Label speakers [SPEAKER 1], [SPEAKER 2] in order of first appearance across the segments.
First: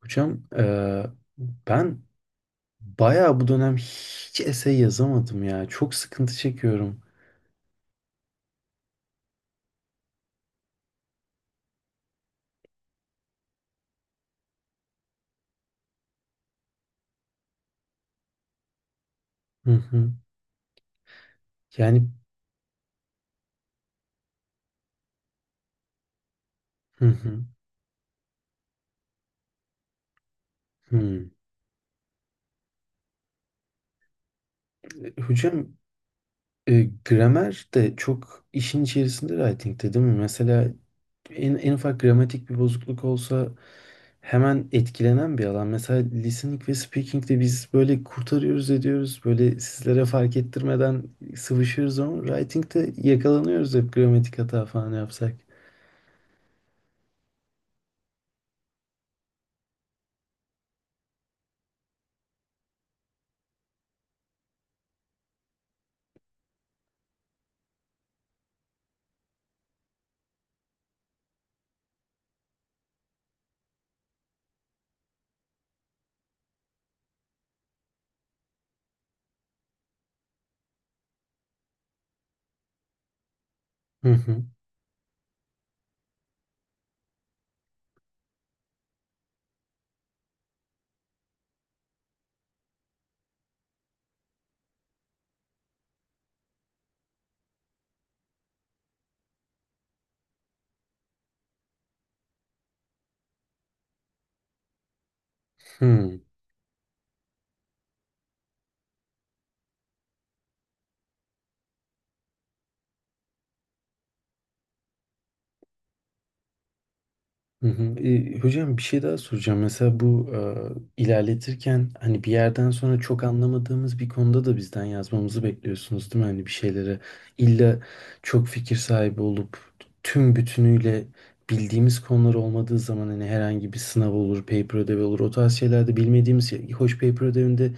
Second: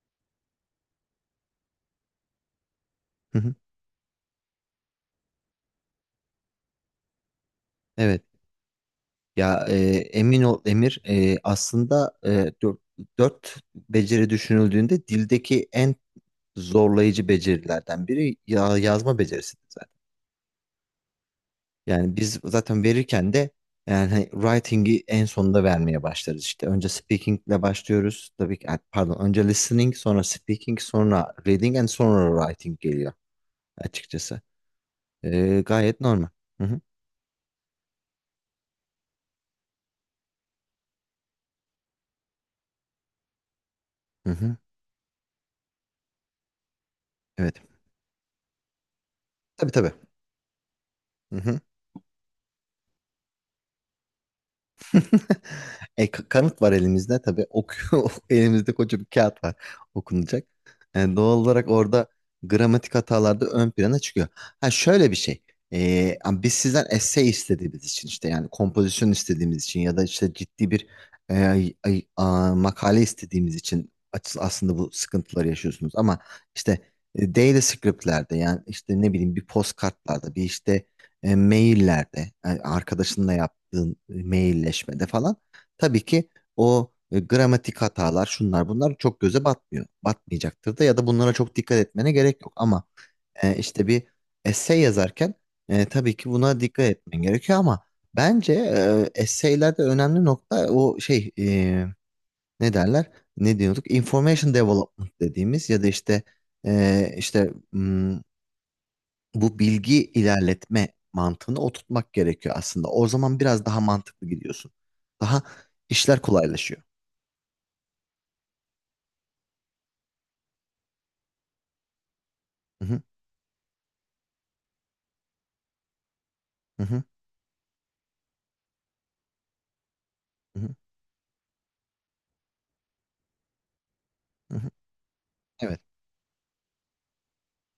[SPEAKER 1] Hocam ben
[SPEAKER 2] Hı
[SPEAKER 1] bayağı bu
[SPEAKER 2] hı.
[SPEAKER 1] dönem hiç essay yazamadım ya. Çok sıkıntı çekiyorum.
[SPEAKER 2] Evet. Ya emin ol Emir, aslında, dört beceri düşünüldüğünde dildeki en zorlayıcı becerilerden biri ya, yazma becerisidir
[SPEAKER 1] Hı
[SPEAKER 2] zaten.
[SPEAKER 1] hı. Yani
[SPEAKER 2] Yani biz zaten verirken de yani hani writing'i en sonunda vermeye başlarız işte. Önce
[SPEAKER 1] hı hı.
[SPEAKER 2] speaking'le başlıyoruz. Tabii ki, pardon önce listening sonra speaking
[SPEAKER 1] Hı.
[SPEAKER 2] sonra reading and sonra writing geliyor açıkçası.
[SPEAKER 1] Hocam
[SPEAKER 2] Gayet normal. Hı hı.
[SPEAKER 1] gramer de çok işin içerisinde writing'te değil mi? Mesela en ufak gramatik bir bozukluk olsa
[SPEAKER 2] Hı hı.
[SPEAKER 1] hemen etkilenen bir alan. Mesela listening ve speaking'de
[SPEAKER 2] Evet.
[SPEAKER 1] biz böyle kurtarıyoruz ediyoruz. Böyle
[SPEAKER 2] Tabii tabii.
[SPEAKER 1] sizlere fark ettirmeden
[SPEAKER 2] Hı hı.
[SPEAKER 1] sıvışıyoruz ama writing'te yakalanıyoruz hep gramatik hata falan yapsak.
[SPEAKER 2] Kanıt var elimizde tabii. Okuyor. Elimizde koca bir kağıt var okunacak. Doğal olarak orada gramatik hatalar da ön plana çıkıyor. Ha şöyle bir şey. Ama biz sizden essay istediğimiz için işte yani kompozisyon istediğimiz için ya da işte ciddi bir makale istediğimiz için aslında bu sıkıntıları yaşıyorsunuz. Ama işte, daily script'lerde yani işte ne bileyim bir postkartlarda bir işte, maillerde, arkadaşınla yaptığın
[SPEAKER 1] Hı hı.
[SPEAKER 2] mailleşmede falan tabii ki o gramatik hatalar şunlar bunlar çok göze batmıyor. Batmayacaktır da ya da bunlara çok dikkat etmene gerek yok ama, işte bir essay yazarken, tabii ki buna dikkat etmen gerekiyor ama bence, essaylerde önemli nokta o şey, ne derler? Ne diyorduk? Information development dediğimiz ya da
[SPEAKER 1] Hmm.
[SPEAKER 2] işte, bu bilgi ilerletme mantığını oturtmak gerekiyor aslında. O zaman biraz daha mantıklı gidiyorsun. Daha işler kolaylaşıyor.
[SPEAKER 1] Hı hı. E, hocam bir şey daha soracağım. Mesela bu ilerletirken hani bir yerden
[SPEAKER 2] Hı
[SPEAKER 1] sonra
[SPEAKER 2] hı,
[SPEAKER 1] çok anlamadığımız bir konuda da bizden yazmamızı bekliyorsunuz değil mi? Hani bir
[SPEAKER 2] hı
[SPEAKER 1] şeylere
[SPEAKER 2] hı,
[SPEAKER 1] illa çok fikir sahibi olup tüm
[SPEAKER 2] hı hı,
[SPEAKER 1] bütünüyle bildiğimiz konular olmadığı zaman hani herhangi bir sınav olur,
[SPEAKER 2] hı hı.
[SPEAKER 1] paper ödevi olur. O tarz
[SPEAKER 2] Evet.
[SPEAKER 1] şeylerde bilmediğimiz şey. Hoş paper ödevinde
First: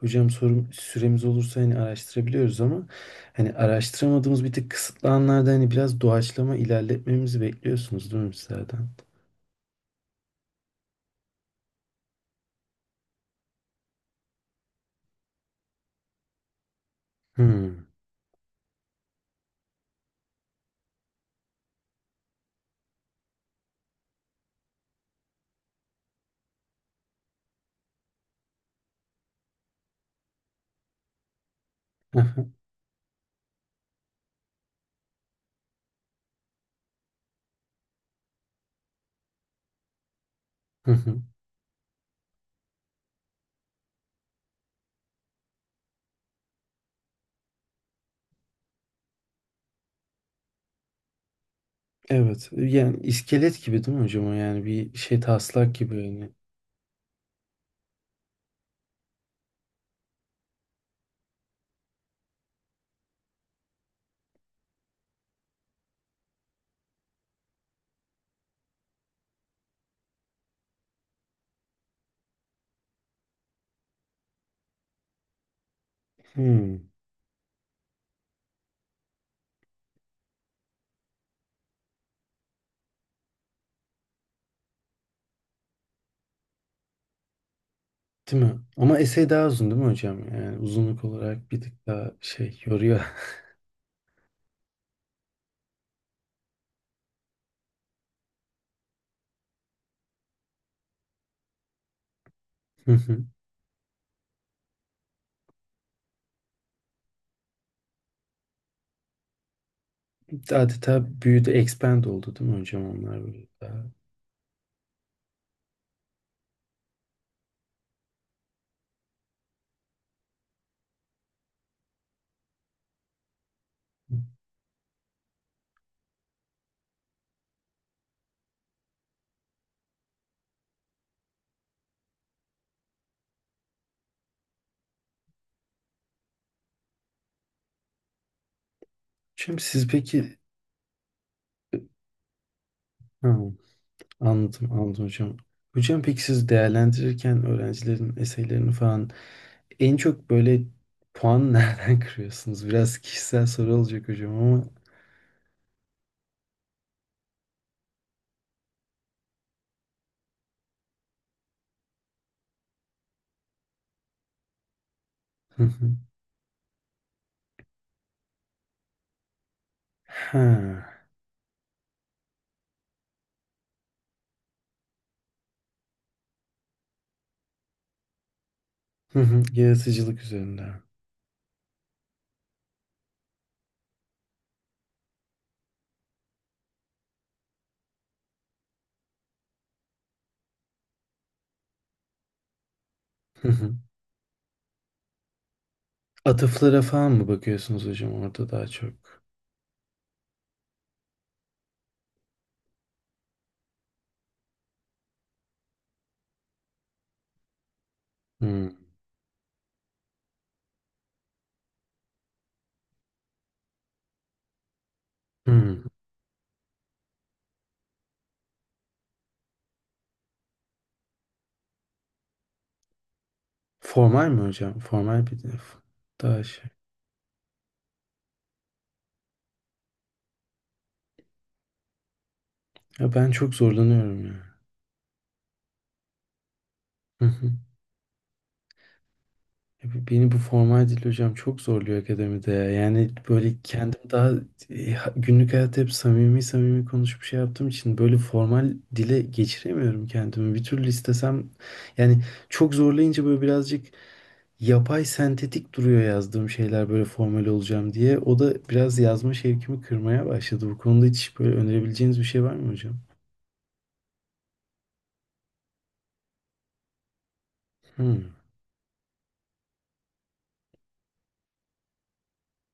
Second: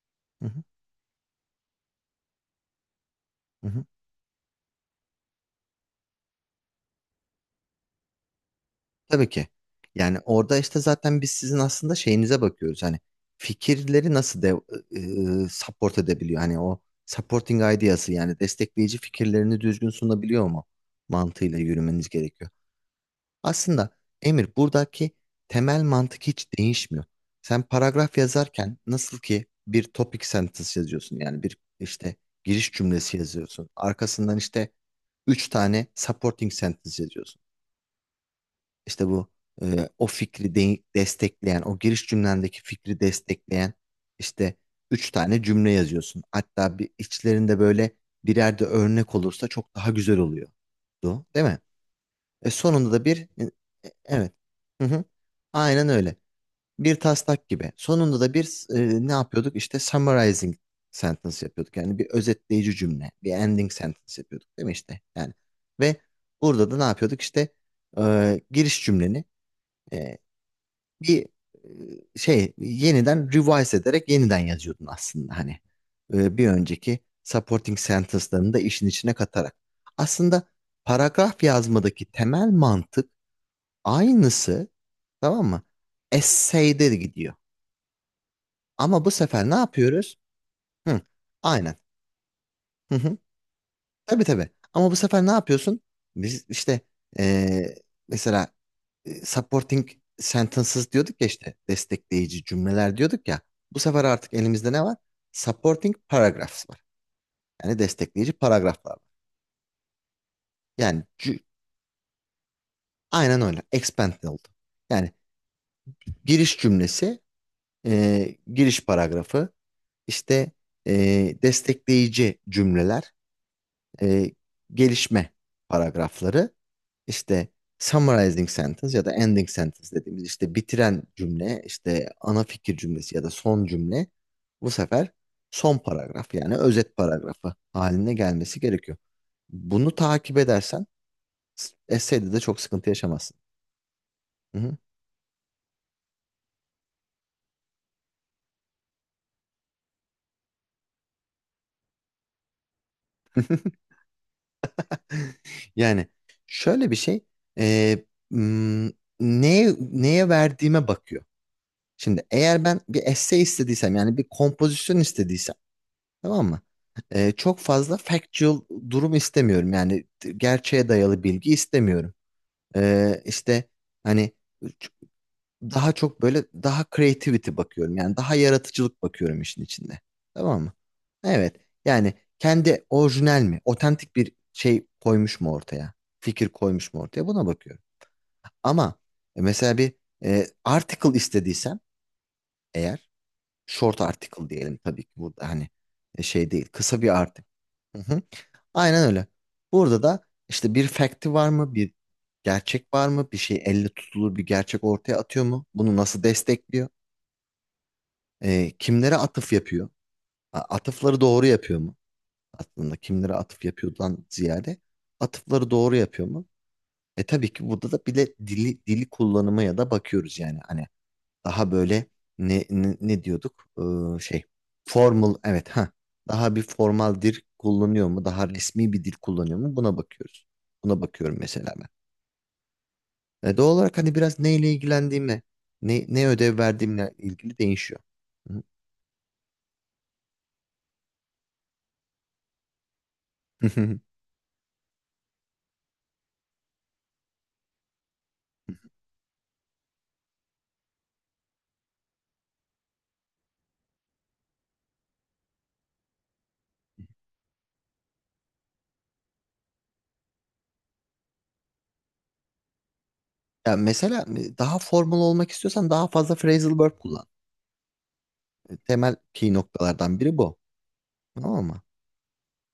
[SPEAKER 1] hocam
[SPEAKER 2] Hı hı,
[SPEAKER 1] sorum, süremiz olursa hani araştırabiliyoruz ama hani
[SPEAKER 2] hı hı.
[SPEAKER 1] araştıramadığımız bir tık kısıtlı anlarda hani biraz doğaçlama ilerletmemizi bekliyorsunuz değil mi sizlerden?
[SPEAKER 2] Tabii ki. Yani orada işte zaten biz sizin aslında şeyinize bakıyoruz. Hani fikirleri nasıl support edebiliyor? Hani o supporting
[SPEAKER 1] Hmm.
[SPEAKER 2] ideası yani destekleyici fikirlerini düzgün sunabiliyor mu? Mantığıyla yürümeniz gerekiyor. Aslında Emir buradaki temel mantık hiç değişmiyor. Sen paragraf yazarken nasıl ki bir topic sentence yazıyorsun yani bir işte
[SPEAKER 1] Hı hı,
[SPEAKER 2] giriş cümlesi yazıyorsun. Arkasından işte üç tane supporting sentence yazıyorsun. İşte bu, o fikri
[SPEAKER 1] hı hı.
[SPEAKER 2] destekleyen, o giriş cümlendeki fikri destekleyen işte üç tane cümle yazıyorsun. Hatta bir içlerinde böyle birer de örnek olursa çok daha güzel oluyor. Değil mi?
[SPEAKER 1] Evet.
[SPEAKER 2] Sonunda
[SPEAKER 1] Yani
[SPEAKER 2] da bir e,
[SPEAKER 1] iskelet gibi
[SPEAKER 2] e,
[SPEAKER 1] değil mi hocam? O
[SPEAKER 2] evet.
[SPEAKER 1] yani
[SPEAKER 2] Hı
[SPEAKER 1] bir
[SPEAKER 2] hı.
[SPEAKER 1] şey taslak
[SPEAKER 2] Aynen
[SPEAKER 1] gibi
[SPEAKER 2] öyle.
[SPEAKER 1] yani.
[SPEAKER 2] Bir taslak gibi. Sonunda da bir, ne yapıyorduk? İşte summarizing sentence yapıyorduk. Yani bir özetleyici cümle, bir ending sentence yapıyorduk değil mi işte? Yani ve burada da ne yapıyorduk? İşte, giriş cümleni e, bir, şey yeniden revise ederek yeniden yazıyordun aslında hani. Bir
[SPEAKER 1] Hmm.
[SPEAKER 2] önceki supporting sentence'larını da işin içine katarak. Aslında paragraf yazmadaki temel mantık aynısı, tamam mı? Essay'de de gidiyor.
[SPEAKER 1] Değil mi? Ama
[SPEAKER 2] Ama bu
[SPEAKER 1] esey daha
[SPEAKER 2] sefer ne
[SPEAKER 1] uzun değil mi
[SPEAKER 2] yapıyoruz?
[SPEAKER 1] hocam? Yani
[SPEAKER 2] Hı,
[SPEAKER 1] uzunluk olarak bir
[SPEAKER 2] aynen.
[SPEAKER 1] tık daha şey
[SPEAKER 2] Hı
[SPEAKER 1] yoruyor.
[SPEAKER 2] hı. Tabii tabii. Ama bu sefer ne yapıyorsun? Biz işte eee, mesela, supporting sentences diyorduk ya işte destekleyici
[SPEAKER 1] Hı
[SPEAKER 2] cümleler
[SPEAKER 1] hı.
[SPEAKER 2] diyorduk ya. Bu sefer artık elimizde ne var? Supporting paragraphs var. Yani destekleyici paragraflar var. Yani
[SPEAKER 1] Adeta büyüdü, expand oldu değil mi hocam onlar
[SPEAKER 2] aynen
[SPEAKER 1] böyle
[SPEAKER 2] öyle.
[SPEAKER 1] daha.
[SPEAKER 2] Expand oldu. Yani giriş cümlesi, giriş paragrafı, işte, destekleyici cümleler, e, gelişme paragrafları, işte summarizing sentence ya da ending sentence dediğimiz işte bitiren cümle, işte ana fikir cümlesi ya da son cümle bu sefer son paragraf yani özet paragrafı haline gelmesi gerekiyor.
[SPEAKER 1] Hocam siz
[SPEAKER 2] Bunu takip
[SPEAKER 1] peki.
[SPEAKER 2] edersen essay'de de çok sıkıntı
[SPEAKER 1] Ha,
[SPEAKER 2] yaşamazsın. Hı
[SPEAKER 1] anladım
[SPEAKER 2] hı.
[SPEAKER 1] anladım hocam. Hocam peki siz değerlendirirken öğrencilerin eseylerini falan en çok böyle puan nereden kırıyorsunuz? Biraz kişisel soru olacak hocam ama.
[SPEAKER 2] Yani şöyle bir şey, e, m, neye verdiğime bakıyor. Şimdi eğer ben bir essay istediysem yani bir kompozisyon istediysem tamam mı? Çok fazla factual durum istemiyorum. Yani gerçeğe
[SPEAKER 1] Ha.
[SPEAKER 2] dayalı bilgi istemiyorum. İşte hani ç- daha çok böyle daha creativity bakıyorum. Yani daha yaratıcılık
[SPEAKER 1] Hı
[SPEAKER 2] bakıyorum
[SPEAKER 1] hı.
[SPEAKER 2] işin içinde.
[SPEAKER 1] Yaratıcılık üzerinde.
[SPEAKER 2] Tamam mı? Evet. Yani kendi orijinal mi? Otantik bir şey koymuş mu ortaya? Fikir koymuş mu ortaya? Buna bakıyorum. Ama mesela bir, article istediysem eğer
[SPEAKER 1] Hı hı.
[SPEAKER 2] short article diyelim tabii ki burada hani, şey değil
[SPEAKER 1] Atıflara
[SPEAKER 2] kısa bir
[SPEAKER 1] falan mı
[SPEAKER 2] article.
[SPEAKER 1] bakıyorsunuz
[SPEAKER 2] Hı
[SPEAKER 1] hocam
[SPEAKER 2] hı.
[SPEAKER 1] orada daha
[SPEAKER 2] Aynen
[SPEAKER 1] çok?
[SPEAKER 2] öyle. Burada da işte bir fact'i var mı? Bir gerçek var mı? Bir şey elle tutulur bir gerçek ortaya atıyor mu? Bunu nasıl destekliyor? Ee,
[SPEAKER 1] Hı.
[SPEAKER 2] kimlere atıf yapıyor? Atıfları doğru yapıyor mu? Aslında kimlere atıf yapıyordan ziyade atıfları
[SPEAKER 1] Hı.
[SPEAKER 2] doğru yapıyor mu? Tabii ki burada da bile dili kullanıma ya da bakıyoruz yani. Hani daha böyle ne diyorduk? Ee,
[SPEAKER 1] Formal mi
[SPEAKER 2] şey
[SPEAKER 1] hocam? Formal
[SPEAKER 2] formal,
[SPEAKER 1] bir dil.
[SPEAKER 2] evet, ha,
[SPEAKER 1] Daha
[SPEAKER 2] daha bir
[SPEAKER 1] şey.
[SPEAKER 2] formal dil kullanıyor mu? Daha resmi bir dil kullanıyor mu? Buna bakıyoruz. Buna bakıyorum mesela ben.
[SPEAKER 1] Ya ben çok
[SPEAKER 2] Doğal olarak hani
[SPEAKER 1] zorlanıyorum ya.
[SPEAKER 2] biraz neyle ilgilendiğime, ne ödev verdiğimle
[SPEAKER 1] Hı hı.
[SPEAKER 2] ilgili değişiyor. Hı.
[SPEAKER 1] Ya beni bu formal dil hocam çok zorluyor akademide ya. Yani böyle
[SPEAKER 2] Hı.
[SPEAKER 1] kendim daha günlük hayatta hep samimi samimi konuşup şey yaptığım için böyle formal dile geçiremiyorum kendimi. Bir türlü istesem yani çok zorlayınca böyle birazcık yapay sentetik duruyor yazdığım şeyler böyle formal olacağım diye. O da biraz yazma şevkimi kırmaya başladı. Bu konuda hiç böyle önerebileceğiniz bir şey var mı hocam?
[SPEAKER 2] Ya mesela, daha formal olmak istiyorsan daha fazla phrasal verb kullan.
[SPEAKER 1] Hmm.
[SPEAKER 2] Temel key noktalardan biri bu. Tamam mı?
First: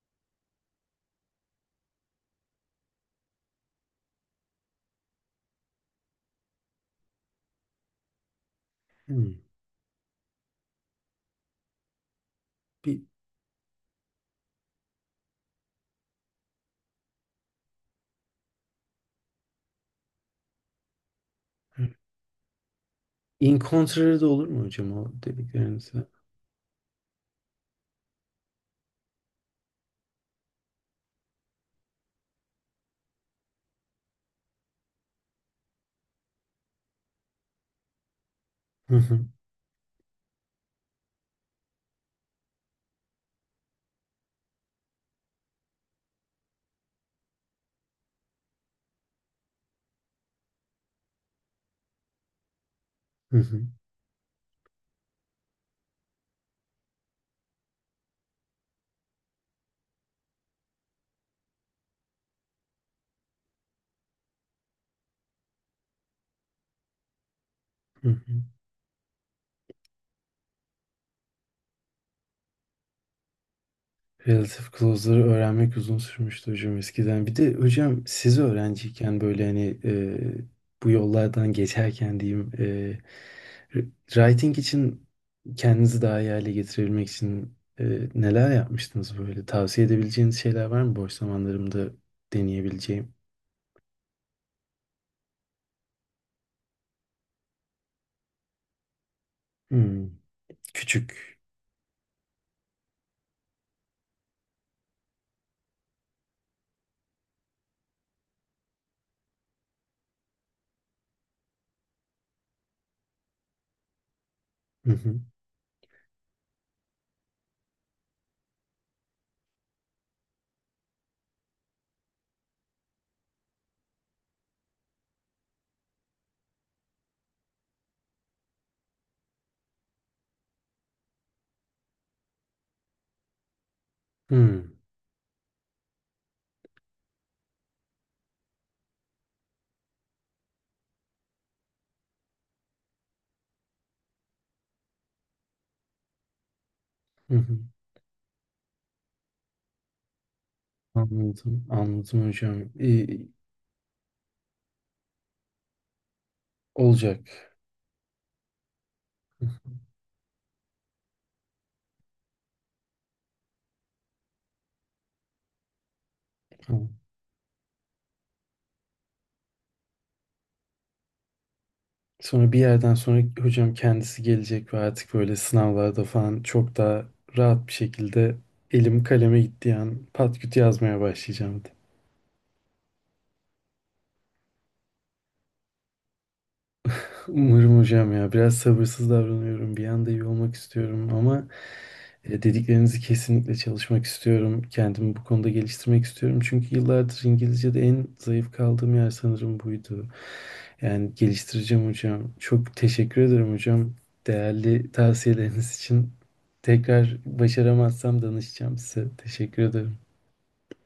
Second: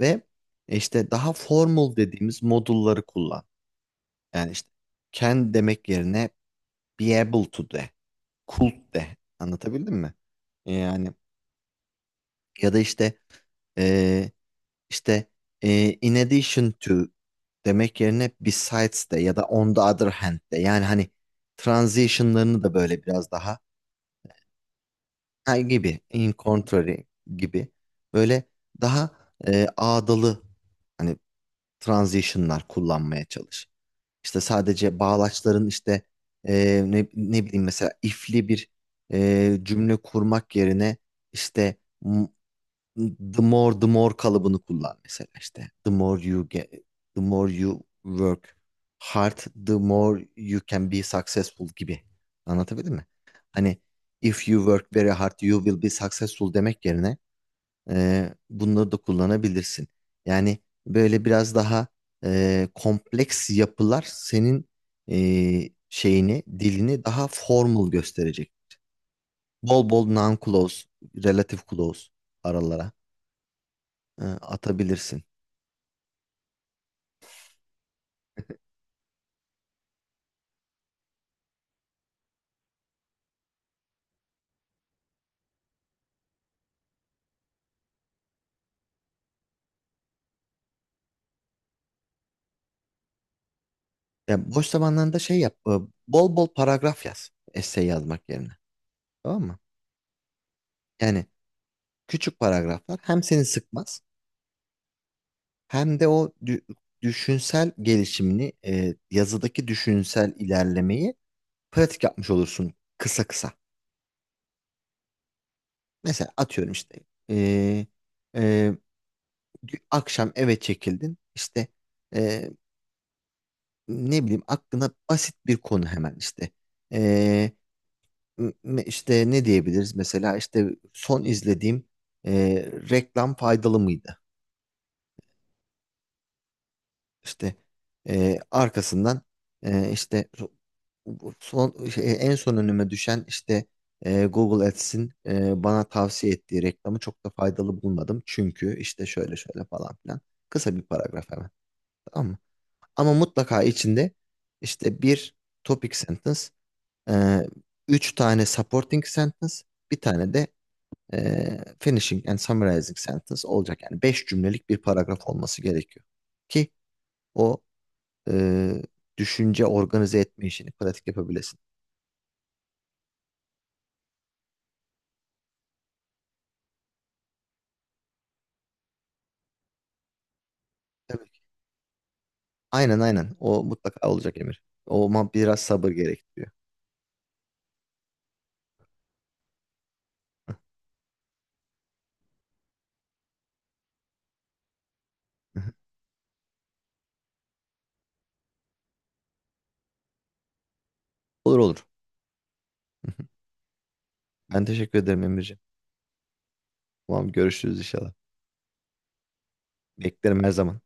[SPEAKER 2] Ve, işte daha formal dediğimiz modulları kullan. Yani işte can demek yerine be able to de, could de.
[SPEAKER 1] Hmm.
[SPEAKER 2] Anlatabildim mi? Yani ya da
[SPEAKER 1] Bir
[SPEAKER 2] işte e, işte in addition to demek yerine besides de ya da on the other hand de. Yani hani
[SPEAKER 1] hmm.
[SPEAKER 2] transitionlarını da böyle biraz
[SPEAKER 1] In
[SPEAKER 2] daha
[SPEAKER 1] contrary de olur mu hocam o
[SPEAKER 2] ha,
[SPEAKER 1] dediklerinize?
[SPEAKER 2] gibi in contrary gibi böyle daha, ağdalı hani transitionlar kullanmaya çalış. İşte sadece bağlaçların işte, ne bileyim mesela ifli bir
[SPEAKER 1] Hı hı.
[SPEAKER 2] e, cümle kurmak yerine işte m- the more the more kalıbını kullan mesela işte the more you get the more you work hard the more you can be successful gibi anlatabildim mi?
[SPEAKER 1] Hı hı.
[SPEAKER 2] Hani if you work very hard you will be successful demek yerine bunları da kullanabilirsin. Yani böyle biraz daha, kompleks yapılar senin, şeyini, dilini daha formal
[SPEAKER 1] Hı hı.
[SPEAKER 2] gösterecek. Bol bol non-clause, relative clause aralara,
[SPEAKER 1] Relative clause'ları
[SPEAKER 2] atabilirsin.
[SPEAKER 1] öğrenmek uzun sürmüştü hocam eskiden. Bir de hocam siz öğrenciyken böyle hani bu yollardan geçerken diyeyim writing için kendinizi daha iyi hale getirebilmek için neler yapmıştınız böyle? Tavsiye edebileceğiniz şeyler var mı boş zamanlarımda deneyebileceğim?
[SPEAKER 2] Ya boş zamanlarında şey yap, bol bol paragraf yaz, essay yazmak yerine. Tamam mı?
[SPEAKER 1] Hmm,
[SPEAKER 2] Yani
[SPEAKER 1] küçük.
[SPEAKER 2] küçük paragraflar hem seni sıkmaz hem de o düşünsel gelişimini, yazıdaki düşünsel ilerlemeyi pratik yapmış olursun kısa kısa.
[SPEAKER 1] Hı hı.
[SPEAKER 2] Mesela atıyorum işte eee, eee, akşam eve çekildin işte eee, ne bileyim aklına basit bir konu hemen işte Eee, işte ne diyebiliriz mesela işte son izlediğim reklam faydalı mıydı?
[SPEAKER 1] Hmm,
[SPEAKER 2] İşte, arkasından, işte son şey, en son önüme düşen işte, Google Ads'in, bana tavsiye ettiği reklamı çok da
[SPEAKER 1] hı hı.
[SPEAKER 2] faydalı bulmadım. Çünkü işte şöyle şöyle falan filan. Kısa bir paragraf hemen.
[SPEAKER 1] Anladım
[SPEAKER 2] Tamam mı?
[SPEAKER 1] hocam.
[SPEAKER 2] Ama
[SPEAKER 1] İyi,
[SPEAKER 2] mutlaka içinde işte bir topic sentence, e,
[SPEAKER 1] olacak.
[SPEAKER 2] üç tane supporting
[SPEAKER 1] Hı
[SPEAKER 2] sentence, bir tane de, finishing and summarizing sentence olacak. Yani beş cümlelik bir paragraf olması gerekiyor. Ki
[SPEAKER 1] hı.
[SPEAKER 2] o e, düşünce organize etme işini pratik yapabilesin.
[SPEAKER 1] Sonra bir yerden sonra hocam kendisi gelecek ve artık böyle sınavlarda falan çok daha rahat bir şekilde elim kaleme gittiği an pat küt yazmaya
[SPEAKER 2] Tabii ki.
[SPEAKER 1] başlayacağım.
[SPEAKER 2] Aynen aynen. O mutlaka olacak Emir. O ama biraz sabır gerektiriyor.
[SPEAKER 1] Umarım hocam ya biraz sabırsız davranıyorum. Bir anda iyi olmak istiyorum ama dediklerinizi kesinlikle çalışmak istiyorum. Kendimi bu konuda
[SPEAKER 2] Hı hı.
[SPEAKER 1] geliştirmek istiyorum. Çünkü yıllardır İngilizce'de en zayıf kaldığım yer sanırım buydu. Yani
[SPEAKER 2] Olur olur.
[SPEAKER 1] geliştireceğim hocam. Çok
[SPEAKER 2] Hı
[SPEAKER 1] teşekkür
[SPEAKER 2] hı.
[SPEAKER 1] ederim hocam.
[SPEAKER 2] Ben
[SPEAKER 1] Değerli
[SPEAKER 2] teşekkür ederim Emirciğim.
[SPEAKER 1] tavsiyeleriniz için. Tekrar
[SPEAKER 2] Tamam görüşürüz inşallah.
[SPEAKER 1] başaramazsam danışacağım size. Teşekkür ederim.
[SPEAKER 2] Beklerim her zaman.